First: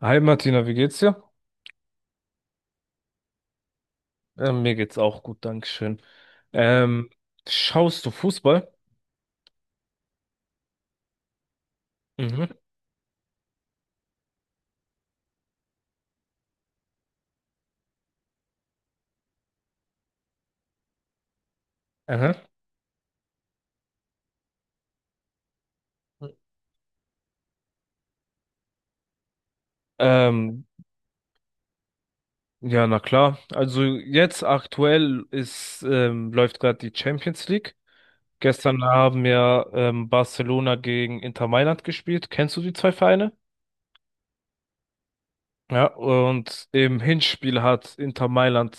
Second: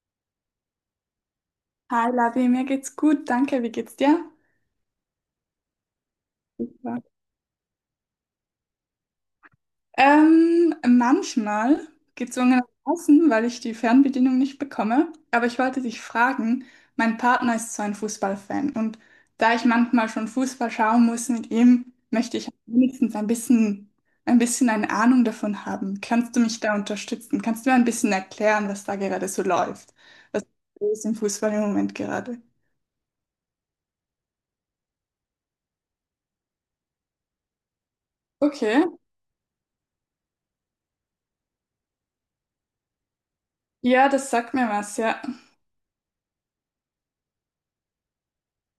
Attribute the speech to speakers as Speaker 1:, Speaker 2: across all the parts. Speaker 1: Hi Martina, wie geht's dir?
Speaker 2: Hi Lavi, mir geht's gut, danke. Wie geht's dir?
Speaker 1: Mir geht's auch gut, Dankeschön.
Speaker 2: Super.
Speaker 1: Ähm, Schaust du Fußball?
Speaker 2: Manchmal
Speaker 1: Mhm.
Speaker 2: gezwungenermaßen, weil ich die Fernbedienung nicht bekomme. Aber ich wollte dich fragen, mein Partner ist so ein Fußballfan und da ich manchmal schon Fußball schauen muss mit ihm, möchte
Speaker 1: Aha.
Speaker 2: ich wenigstens ein bisschen eine Ahnung davon haben. Kannst du mich da unterstützen? Kannst du mir ein bisschen erklären, was da gerade so läuft? Was
Speaker 1: Ähm,
Speaker 2: ist im Fußball im Moment gerade?
Speaker 1: ja, na klar. Also jetzt aktuell ist läuft gerade die Champions League. Gestern
Speaker 2: Okay.
Speaker 1: haben ja Barcelona gegen Inter Mailand gespielt. Kennst du die zwei Vereine?
Speaker 2: Ja, das sagt mir was, ja.
Speaker 1: Ja, und im Hinspiel hat Inter Mailand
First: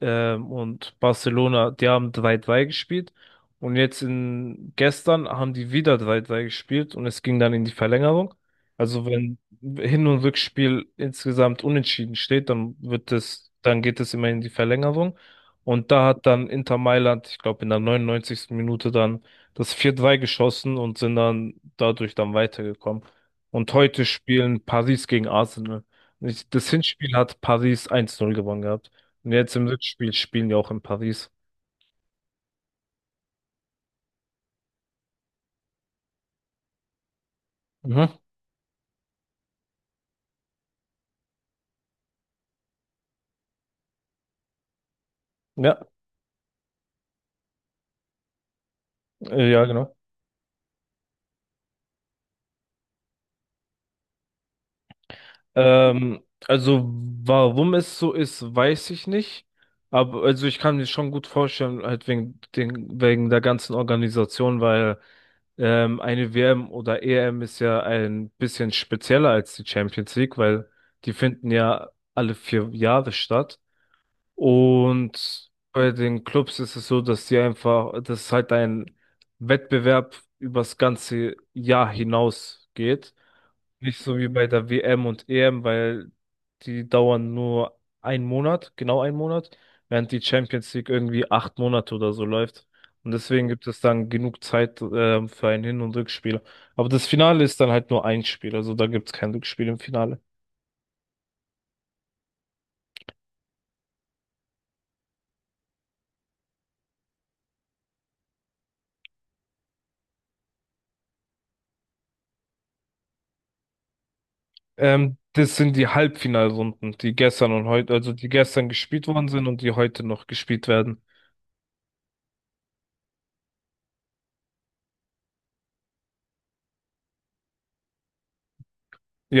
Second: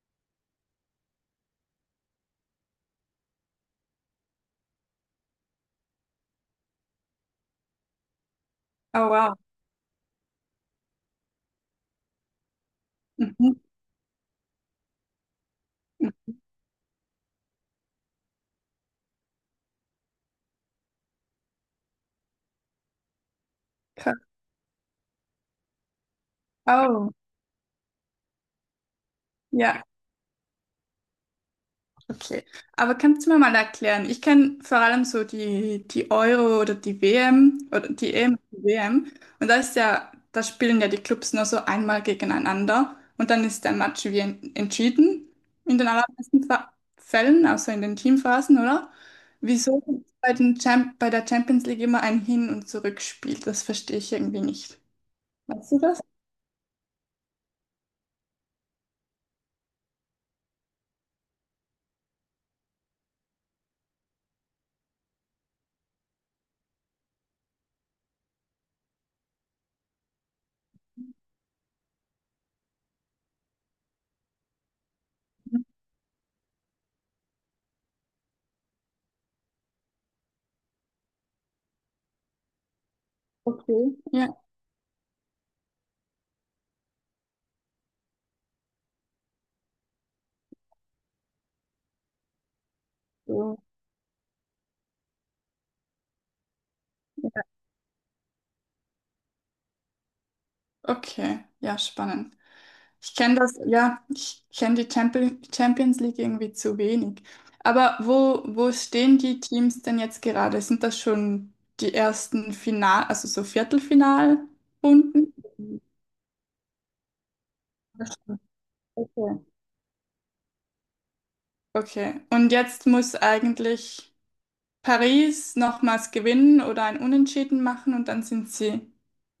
Speaker 1: und Barcelona, die haben drei 3 gespielt. Und jetzt in gestern haben die wieder drei 3 gespielt und es ging dann in die Verlängerung. Also
Speaker 2: Oh wow.
Speaker 1: wenn Hin- und Rückspiel insgesamt unentschieden steht, dann wird es,
Speaker 2: Mhm.
Speaker 1: dann geht es immer in die Verlängerung. Und da hat dann Inter Mailand, ich glaube, in der 99. Minute dann das vier 3 geschossen und sind dann dadurch dann weitergekommen. Und heute
Speaker 2: Ka-
Speaker 1: spielen Paris gegen Arsenal. Das
Speaker 2: Oh,
Speaker 1: Hinspiel hat Paris 1:0 gewonnen gehabt. Und jetzt im
Speaker 2: ja,
Speaker 1: Rückspiel spielen die auch in Paris.
Speaker 2: okay. Aber kannst du mir mal erklären? Ich kenne vor allem so die Euro oder die WM oder die
Speaker 1: Mhm.
Speaker 2: EM, die WM. Und da ist ja, da spielen ja die Clubs nur so einmal gegeneinander und dann ist der Match entschieden in
Speaker 1: Ja,
Speaker 2: den allermeisten Fällen, außer in den Teamphasen, oder?
Speaker 1: ja,
Speaker 2: Wieso
Speaker 1: genau.
Speaker 2: gibt's bei der Champions League immer ein Hin- und Zurückspiel? Das verstehe ich irgendwie nicht. Weißt du das?
Speaker 1: Ähm, also warum es so ist, weiß ich nicht. Aber also ich kann mir schon gut vorstellen, halt wegen den, wegen der ganzen Organisation, weil eine WM oder EM ist ja ein bisschen spezieller als die Champions League, weil die finden ja alle 4 Jahre statt. Und bei den Clubs ist es so, dass die einfach, dass halt ein Wettbewerb übers ganze Jahr hinaus geht.
Speaker 2: Okay.
Speaker 1: Nicht so wie
Speaker 2: Ja.
Speaker 1: bei der WM und EM, weil die dauern nur einen Monat, genau einen Monat, während die Champions League irgendwie 8 Monate oder so läuft. Und deswegen
Speaker 2: So.
Speaker 1: gibt es dann genug Zeit, für ein Hin- und Rückspiel. Aber das Finale ist dann halt nur ein Spiel, also da gibt es kein Rückspiel im Finale.
Speaker 2: Okay, ja, spannend. Ich kenne das, ja, ich kenne die Champions League irgendwie zu wenig. Aber wo stehen die Teams denn jetzt gerade? Sind das schon die ersten Final, also so Viertelfinalrunden?
Speaker 1: Das sind die Halbfinalrunden, die gestern und heute,
Speaker 2: Das
Speaker 1: also die
Speaker 2: schon.
Speaker 1: gestern gespielt worden
Speaker 2: Okay.
Speaker 1: sind und die heute noch gespielt werden.
Speaker 2: Okay. Und jetzt muss eigentlich Paris nochmals gewinnen oder ein Unentschieden machen und dann sind sie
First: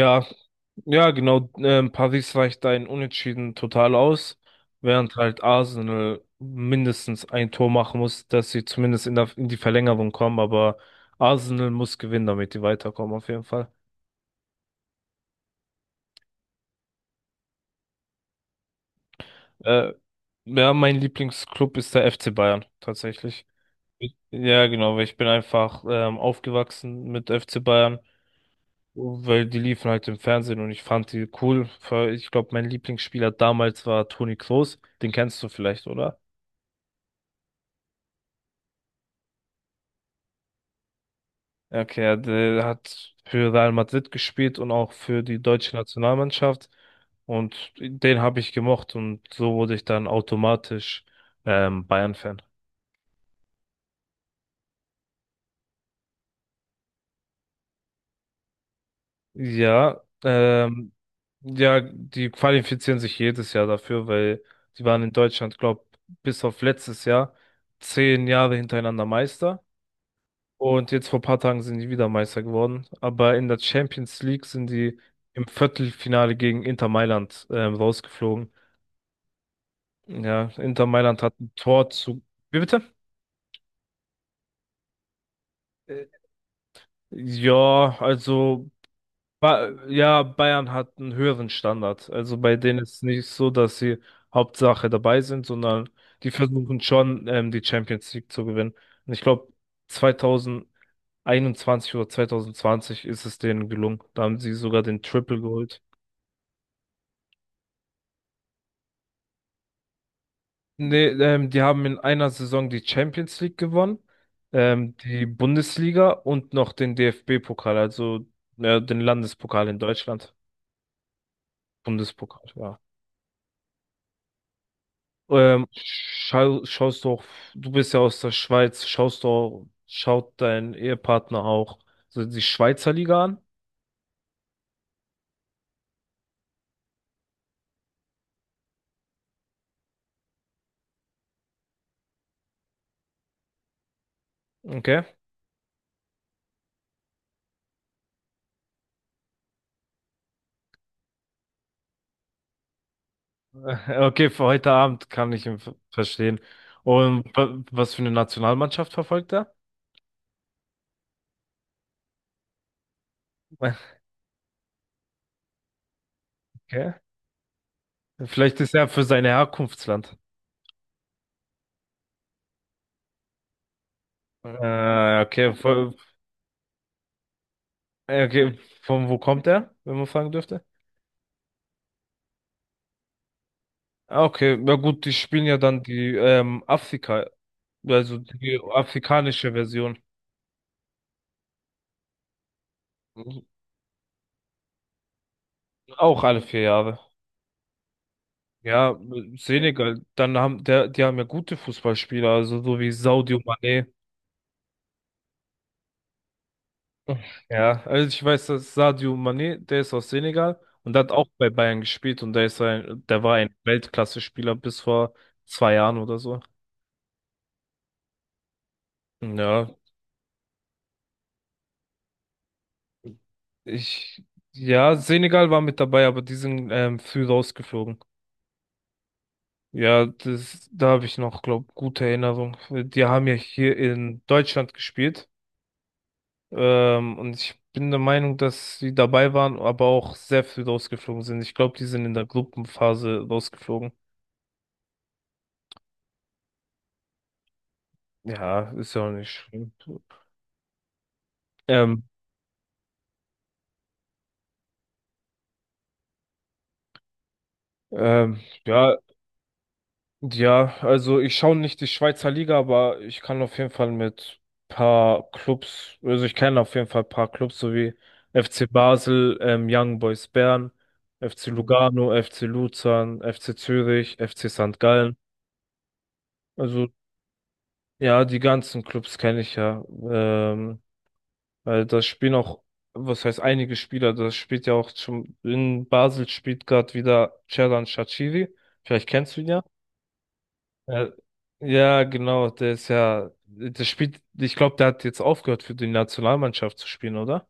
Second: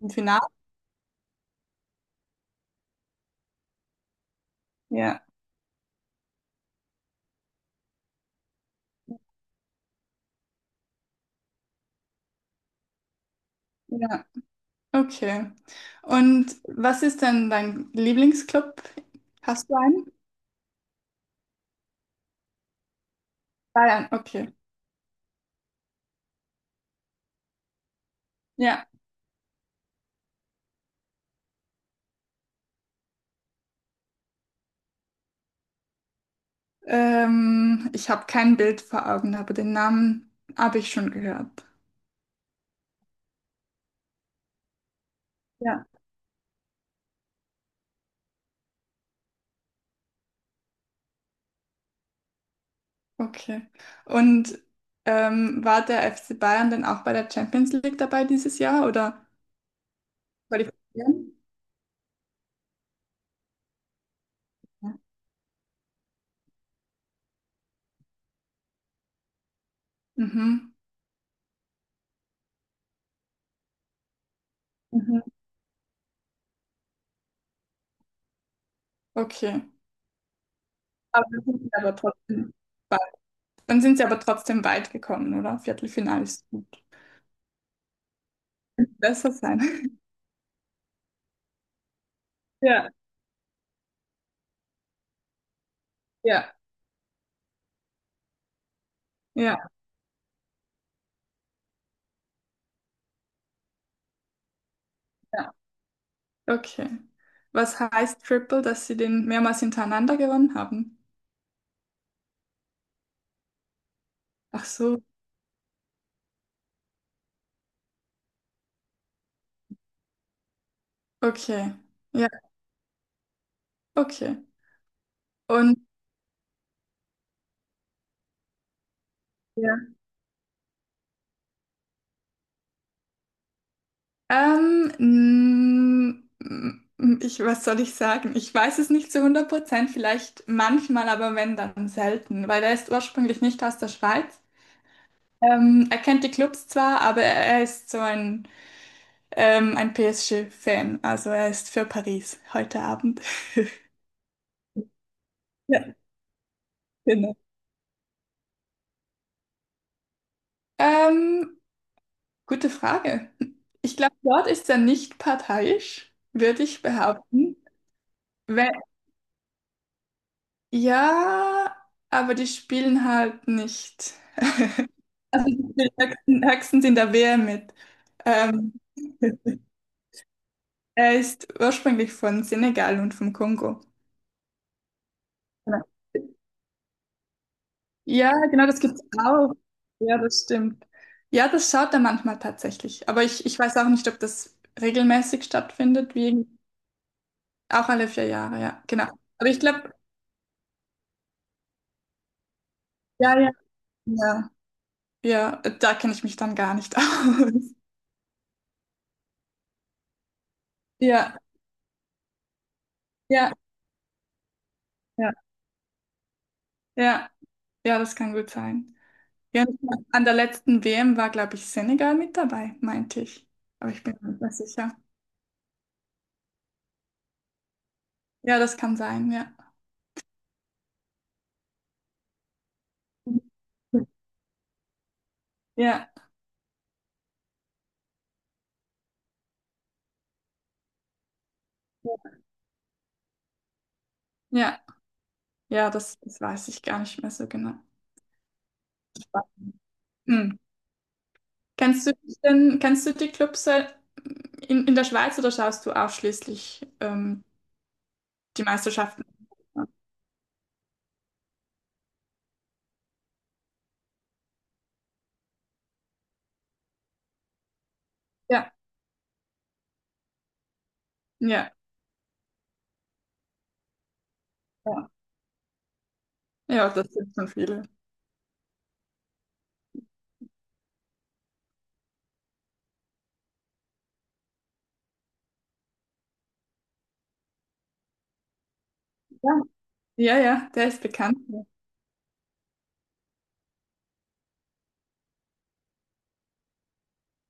Speaker 2: im Finale.
Speaker 1: ja, genau. Paris reicht ein Unentschieden total aus, während
Speaker 2: Ja,
Speaker 1: halt Arsenal mindestens ein Tor machen muss, dass sie zumindest in die Verlängerung kommen. Aber Arsenal muss gewinnen, damit die weiterkommen, auf jeden Fall.
Speaker 2: ja, okay. Und was ist denn dein Lieblingsclub? Hast du
Speaker 1: Äh,
Speaker 2: einen?
Speaker 1: ja, mein Lieblingsclub ist der FC Bayern, tatsächlich.
Speaker 2: Bayern, okay.
Speaker 1: Ja, genau, weil ich bin einfach aufgewachsen mit FC Bayern.
Speaker 2: Ja.
Speaker 1: Weil die liefen halt im Fernsehen und ich fand die cool. Ich glaube, mein Lieblingsspieler damals war Toni Kroos. Den kennst du vielleicht, oder?
Speaker 2: Ich habe kein Bild vor Augen, aber den Namen habe ich schon gehört.
Speaker 1: Ja, okay, ja, der hat für Real Madrid gespielt und auch für die deutsche
Speaker 2: Ja.
Speaker 1: Nationalmannschaft. Und den habe ich gemocht und so wurde ich dann automatisch Bayern-Fan.
Speaker 2: Okay. Und war der FC Bayern denn auch bei der Champions League dabei dieses Jahr oder
Speaker 1: Ja,
Speaker 2: qualifizieren?
Speaker 1: ja, die qualifizieren sich jedes Jahr dafür, weil die
Speaker 2: Ja.
Speaker 1: waren in Deutschland, glaube bis auf letztes Jahr 10 Jahre hintereinander Meister.
Speaker 2: Mhm.
Speaker 1: Und jetzt vor ein paar Tagen sind die wieder Meister geworden. Aber in der Champions League sind die
Speaker 2: Mhm.
Speaker 1: im Viertelfinale gegen Inter Mailand rausgeflogen.
Speaker 2: Okay.
Speaker 1: Ja, Inter Mailand
Speaker 2: Aber
Speaker 1: hat
Speaker 2: dann
Speaker 1: ein
Speaker 2: sind sie
Speaker 1: Tor
Speaker 2: aber
Speaker 1: zu.
Speaker 2: trotzdem
Speaker 1: Wie bitte?
Speaker 2: weit. Dann sind sie aber trotzdem weit gekommen, oder?
Speaker 1: Äh,
Speaker 2: Viertelfinale ist gut.
Speaker 1: Ja, also
Speaker 2: Besser sein.
Speaker 1: ba ja, Bayern hat einen höheren Standard. Also bei denen
Speaker 2: Ja,
Speaker 1: ist nicht so, dass sie Hauptsache dabei sind, sondern die
Speaker 2: ja,
Speaker 1: versuchen schon, die Champions League zu gewinnen. Und ich glaube,
Speaker 2: ja,
Speaker 1: 2021 oder 2020 ist es denen gelungen. Da haben sie sogar den Triple
Speaker 2: ja.
Speaker 1: geholt.
Speaker 2: Okay. Was heißt Triple, dass sie den mehrmals hintereinander gewonnen haben?
Speaker 1: Nee, die haben in einer Saison die Champions League gewonnen,
Speaker 2: Ach so,
Speaker 1: die Bundesliga und noch den DFB-Pokal, also ja, den Landespokal in Deutschland.
Speaker 2: okay. Ja.
Speaker 1: Bundespokal, ja.
Speaker 2: Okay. Und
Speaker 1: Schaust du auch, du bist ja aus der Schweiz, schaust du,
Speaker 2: ja.
Speaker 1: schaut dein Ehepartner auch so die Schweizer Liga an?
Speaker 2: ähm, mm, ich, was soll ich sagen? Ich weiß es nicht zu 100%, vielleicht manchmal, aber wenn, dann selten, weil er ist ursprünglich nicht aus der Schweiz.
Speaker 1: Okay.
Speaker 2: Er kennt die Clubs zwar, aber er ist so ein PSG-Fan. Also er ist für Paris heute Abend.
Speaker 1: Okay, für heute Abend kann ich ihn
Speaker 2: Ja,
Speaker 1: verstehen. Und
Speaker 2: genau.
Speaker 1: was für eine Nationalmannschaft verfolgt er?
Speaker 2: Ähm, gute Frage. Ich glaube, dort ist er nicht parteiisch, würde ich
Speaker 1: Okay.
Speaker 2: behaupten.
Speaker 1: Vielleicht ist er für sein Herkunftsland.
Speaker 2: Ja, aber die spielen halt nicht.
Speaker 1: Äh,
Speaker 2: Also
Speaker 1: okay,
Speaker 2: die spielen
Speaker 1: von,
Speaker 2: höchstens in der WM mit.
Speaker 1: okay,
Speaker 2: Ähm,
Speaker 1: von wo kommt er, wenn man fragen dürfte?
Speaker 2: er ist ursprünglich von Senegal und vom Kongo.
Speaker 1: Ah, okay, na gut, die spielen ja dann
Speaker 2: Genau.
Speaker 1: die Afrika, also
Speaker 2: Ja,
Speaker 1: die
Speaker 2: genau, das gibt's
Speaker 1: afrikanische
Speaker 2: auch.
Speaker 1: Version.
Speaker 2: Ja, das stimmt. Ja, das schaut er manchmal tatsächlich. Aber ich weiß auch nicht, ob das regelmäßig stattfindet,
Speaker 1: Auch alle
Speaker 2: wie
Speaker 1: 4 Jahre.
Speaker 2: auch alle 4 Jahre, ja,
Speaker 1: Ja,
Speaker 2: genau. Aber ich glaube,
Speaker 1: Senegal, dann die haben ja gute Fußballspieler, also so wie Sadio
Speaker 2: ja,
Speaker 1: Mané.
Speaker 2: ja, ja, da kenne ich mich dann gar nicht aus.
Speaker 1: Ja, also ich weiß, dass Sadio Mané, der ist aus Senegal und der hat auch
Speaker 2: Ja,
Speaker 1: bei Bayern gespielt und der war
Speaker 2: ja,
Speaker 1: ein Weltklasse-Spieler bis vor
Speaker 2: ja,
Speaker 1: 2 Jahren oder so.
Speaker 2: ja. Ja, das kann gut sein. Ja,
Speaker 1: Ja,
Speaker 2: an der letzten WM war, glaube ich, Senegal mit dabei, meinte ich. Aber ich bin
Speaker 1: Ich,
Speaker 2: mir nicht mehr sicher.
Speaker 1: ja, Senegal war mit dabei, aber die sind früh rausgeflogen.
Speaker 2: Ja, das kann sein, ja.
Speaker 1: Ja, da habe ich noch, glaub, gute Erinnerung. Die haben ja hier in Deutschland gespielt.
Speaker 2: Ja,
Speaker 1: Und ich bin der Meinung, dass sie dabei waren, aber auch sehr früh rausgeflogen sind. Ich glaube, die sind in
Speaker 2: ja,
Speaker 1: der Gruppenphase rausgeflogen.
Speaker 2: ja, ja, das, das weiß ich gar nicht mehr so genau.
Speaker 1: Ja, ist ja auch nicht schlimm.
Speaker 2: Hm.
Speaker 1: Ähm,
Speaker 2: Kennst du die Clubs in der Schweiz oder schaust du ausschließlich
Speaker 1: ähm,
Speaker 2: die
Speaker 1: ja,
Speaker 2: Meisterschaften?
Speaker 1: ja, also ich schaue nicht die Schweizer Liga, aber ich kann auf jeden Fall mit paar Clubs, also ich kenne auf jeden Fall paar Clubs, so wie FC
Speaker 2: Ja,
Speaker 1: Basel, Young Boys Bern, FC
Speaker 2: ja,
Speaker 1: Lugano, FC Luzern, FC Zürich, FC St.
Speaker 2: ja.
Speaker 1: Gallen.
Speaker 2: Ja,
Speaker 1: Also
Speaker 2: das sind schon viele.
Speaker 1: ja, die ganzen Clubs kenne ich ja. Ähm, Weil das spielen auch, was heißt einige Spieler, das spielt ja auch schon, in Basel spielt gerade wieder Xherdan Shaqiri. Vielleicht kennst du ihn
Speaker 2: Ja,
Speaker 1: ja.
Speaker 2: ja, ja, der ist
Speaker 1: Ja,
Speaker 2: bekannt.
Speaker 1: ja, genau, der ist ja, der spielt, ich glaube, der hat jetzt aufgehört für die Nationalmannschaft zu spielen, oder?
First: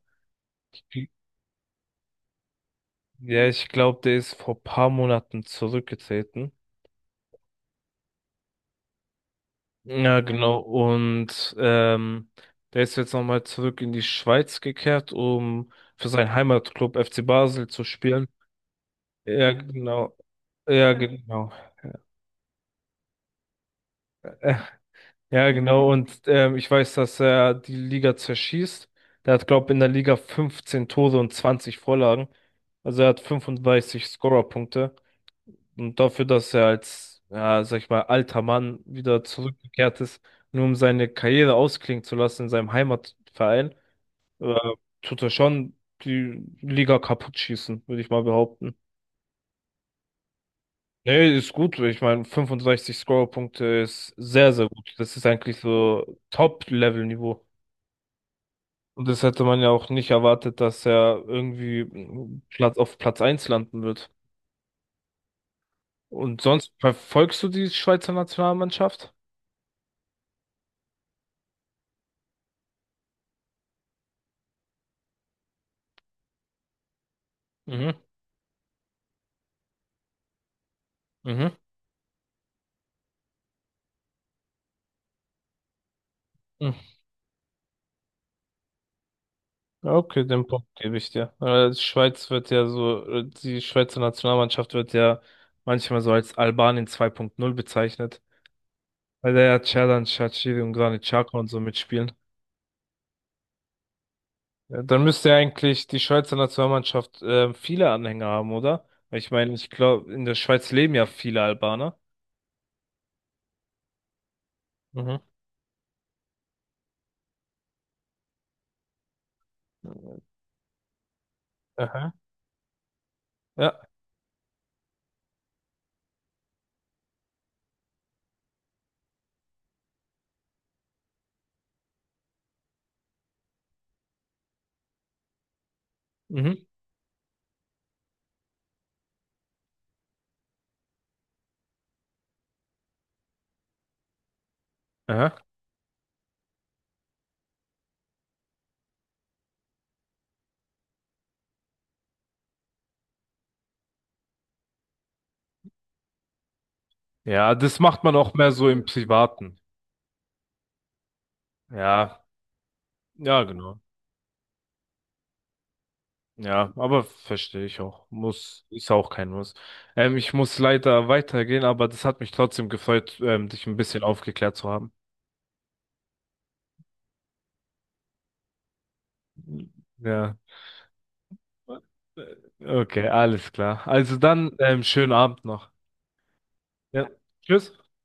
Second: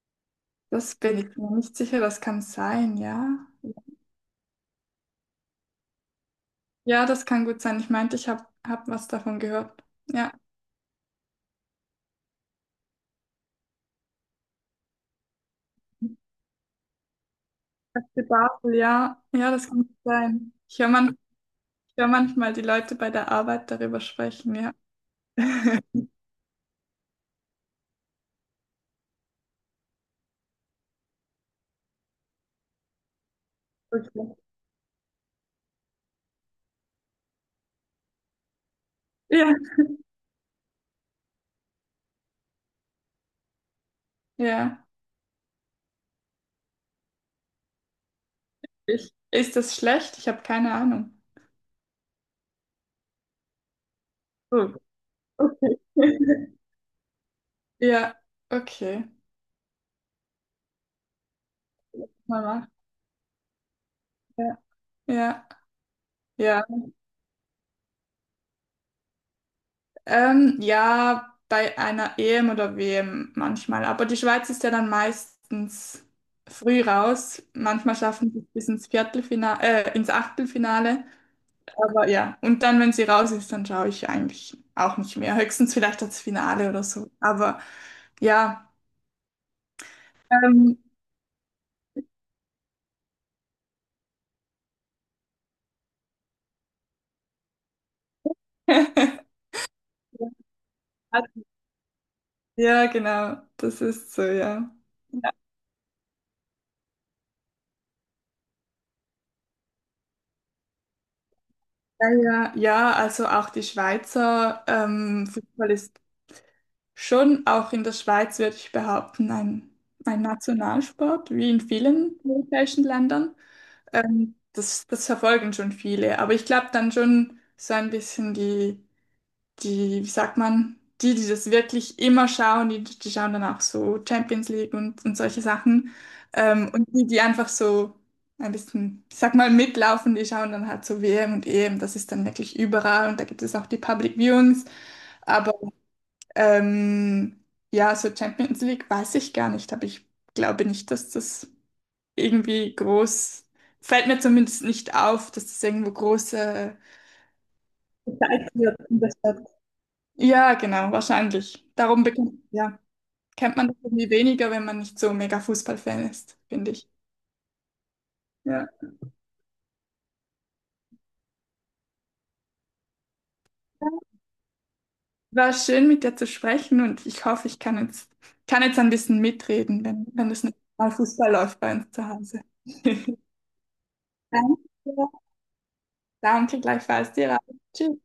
Speaker 2: Das
Speaker 1: Ich-
Speaker 2: bin ich mir nicht sicher, das kann sein, ja.
Speaker 1: Ja, ich glaube, der ist vor paar Monaten zurückgetreten.
Speaker 2: Ja, das kann gut sein. Ich meinte, ich hab was davon gehört.
Speaker 1: Ja,
Speaker 2: Ja,
Speaker 1: genau, und der ist jetzt nochmal zurück in die Schweiz gekehrt, um für seinen Heimatclub FC Basel zu
Speaker 2: FC
Speaker 1: spielen.
Speaker 2: Basel, ja. Ja,
Speaker 1: Ja,
Speaker 2: das kann gut
Speaker 1: genau,
Speaker 2: sein.
Speaker 1: ja, genau.
Speaker 2: Ich hör manchmal die Leute bei der Arbeit darüber sprechen, ja.
Speaker 1: Ja, genau. Und ich weiß, dass er die Liga zerschießt. Der hat, glaube ich, in der Liga 15 Tore und 20 Vorlagen. Also er hat 35
Speaker 2: Okay.
Speaker 1: Scorerpunkte. Und dafür, dass er als, ja, sag ich mal, alter Mann wieder
Speaker 2: Ja,
Speaker 1: zurückgekehrt ist, nur um seine Karriere ausklingen zu lassen in seinem Heimatverein, äh,
Speaker 2: ja.
Speaker 1: tut er schon die Liga kaputt schießen, würde ich mal behaupten.
Speaker 2: Ich, ist das schlecht? Ich habe keine Ahnung.
Speaker 1: Nee, ist gut. Ich meine, 65 Scorerpunkte ist sehr, sehr
Speaker 2: So,
Speaker 1: gut. Das ist eigentlich
Speaker 2: okay.
Speaker 1: so Top-Level-Niveau.
Speaker 2: Ja, okay.
Speaker 1: Und das hätte man ja auch nicht erwartet, dass er irgendwie
Speaker 2: Mama.
Speaker 1: Platz auf Platz eins landen wird.
Speaker 2: Ja, ja,
Speaker 1: Und
Speaker 2: ja.
Speaker 1: sonst verfolgst du die Schweizer Nationalmannschaft?
Speaker 2: Ja, bei einer EM oder WM manchmal. Aber die Schweiz ist ja dann meistens früh raus.
Speaker 1: Mhm,
Speaker 2: Manchmal schaffen sie es bis ins Viertelfinale, ins Achtelfinale.
Speaker 1: mhm.
Speaker 2: Aber ja, und dann, wenn sie raus ist, dann schaue ich eigentlich auch nicht mehr. Höchstens vielleicht das Finale oder
Speaker 1: Mhm.
Speaker 2: so. Aber ja,
Speaker 1: Ja, okay, den Punkt
Speaker 2: ähm,
Speaker 1: gebe ich dir. Die Schweizer Nationalmannschaft wird ja manchmal so als Albanien 2.0 bezeichnet, weil da ja Xherdan Shaqiri und Granit Xhaka und so mitspielen.
Speaker 2: ja, genau, das ist so, ja.
Speaker 1: Ja, dann müsste ja eigentlich die Schweizer Nationalmannschaft viele Anhänger haben, oder? Weil ich meine, ich glaube, in der Schweiz leben ja viele Albaner.
Speaker 2: Ja, also auch die Schweizer
Speaker 1: Mhm.
Speaker 2: Fußball ist schon auch in der Schweiz würde ich behaupten, ein Nationalsport, wie in
Speaker 1: Aha.
Speaker 2: vielen europäischen Ländern.
Speaker 1: Ja.
Speaker 2: Das verfolgen schon viele, aber ich glaube dann schon so ein bisschen wie sagt man, die das wirklich immer schauen, die schauen dann auch so Champions League und solche Sachen.
Speaker 1: Mhm.
Speaker 2: Und die einfach so ein bisschen, ich sag mal, mitlaufen, die schauen dann halt so WM und EM, das ist dann wirklich überall und da gibt es auch die Public Viewings.
Speaker 1: Aha.
Speaker 2: Aber ähm, ja, so Champions League weiß ich gar nicht, aber ich glaube nicht, dass das irgendwie groß, fällt mir zumindest nicht auf, dass das irgendwo große
Speaker 1: Ja, das macht man auch mehr
Speaker 2: gezeigt
Speaker 1: so
Speaker 2: wird
Speaker 1: im
Speaker 2: und
Speaker 1: Privaten.
Speaker 2: ja, genau, wahrscheinlich. Darum
Speaker 1: Ja,
Speaker 2: bekommt, ja,
Speaker 1: ja,
Speaker 2: kennt man das
Speaker 1: genau.
Speaker 2: irgendwie weniger, wenn man nicht so mega Fußballfan ist, finde
Speaker 1: Ja,
Speaker 2: ich.
Speaker 1: aber verstehe ich auch. Muss,
Speaker 2: Ja.
Speaker 1: ist auch kein Muss. Ich muss leider weitergehen, aber das hat mich trotzdem gefreut, dich ein bisschen aufgeklärt zu haben.
Speaker 2: War schön, mit dir zu sprechen und ich hoffe, ich kann jetzt ein bisschen mitreden, wenn, wenn
Speaker 1: Ja.
Speaker 2: das nächste Mal Fußball läuft bei uns zu Hause.
Speaker 1: Okay, alles klar. Also dann, schönen
Speaker 2: Danke.
Speaker 1: Abend noch.
Speaker 2: Danke,
Speaker 1: Ja.
Speaker 2: gleichfalls dir. Auch.
Speaker 1: Tschüss.
Speaker 2: Tschüss.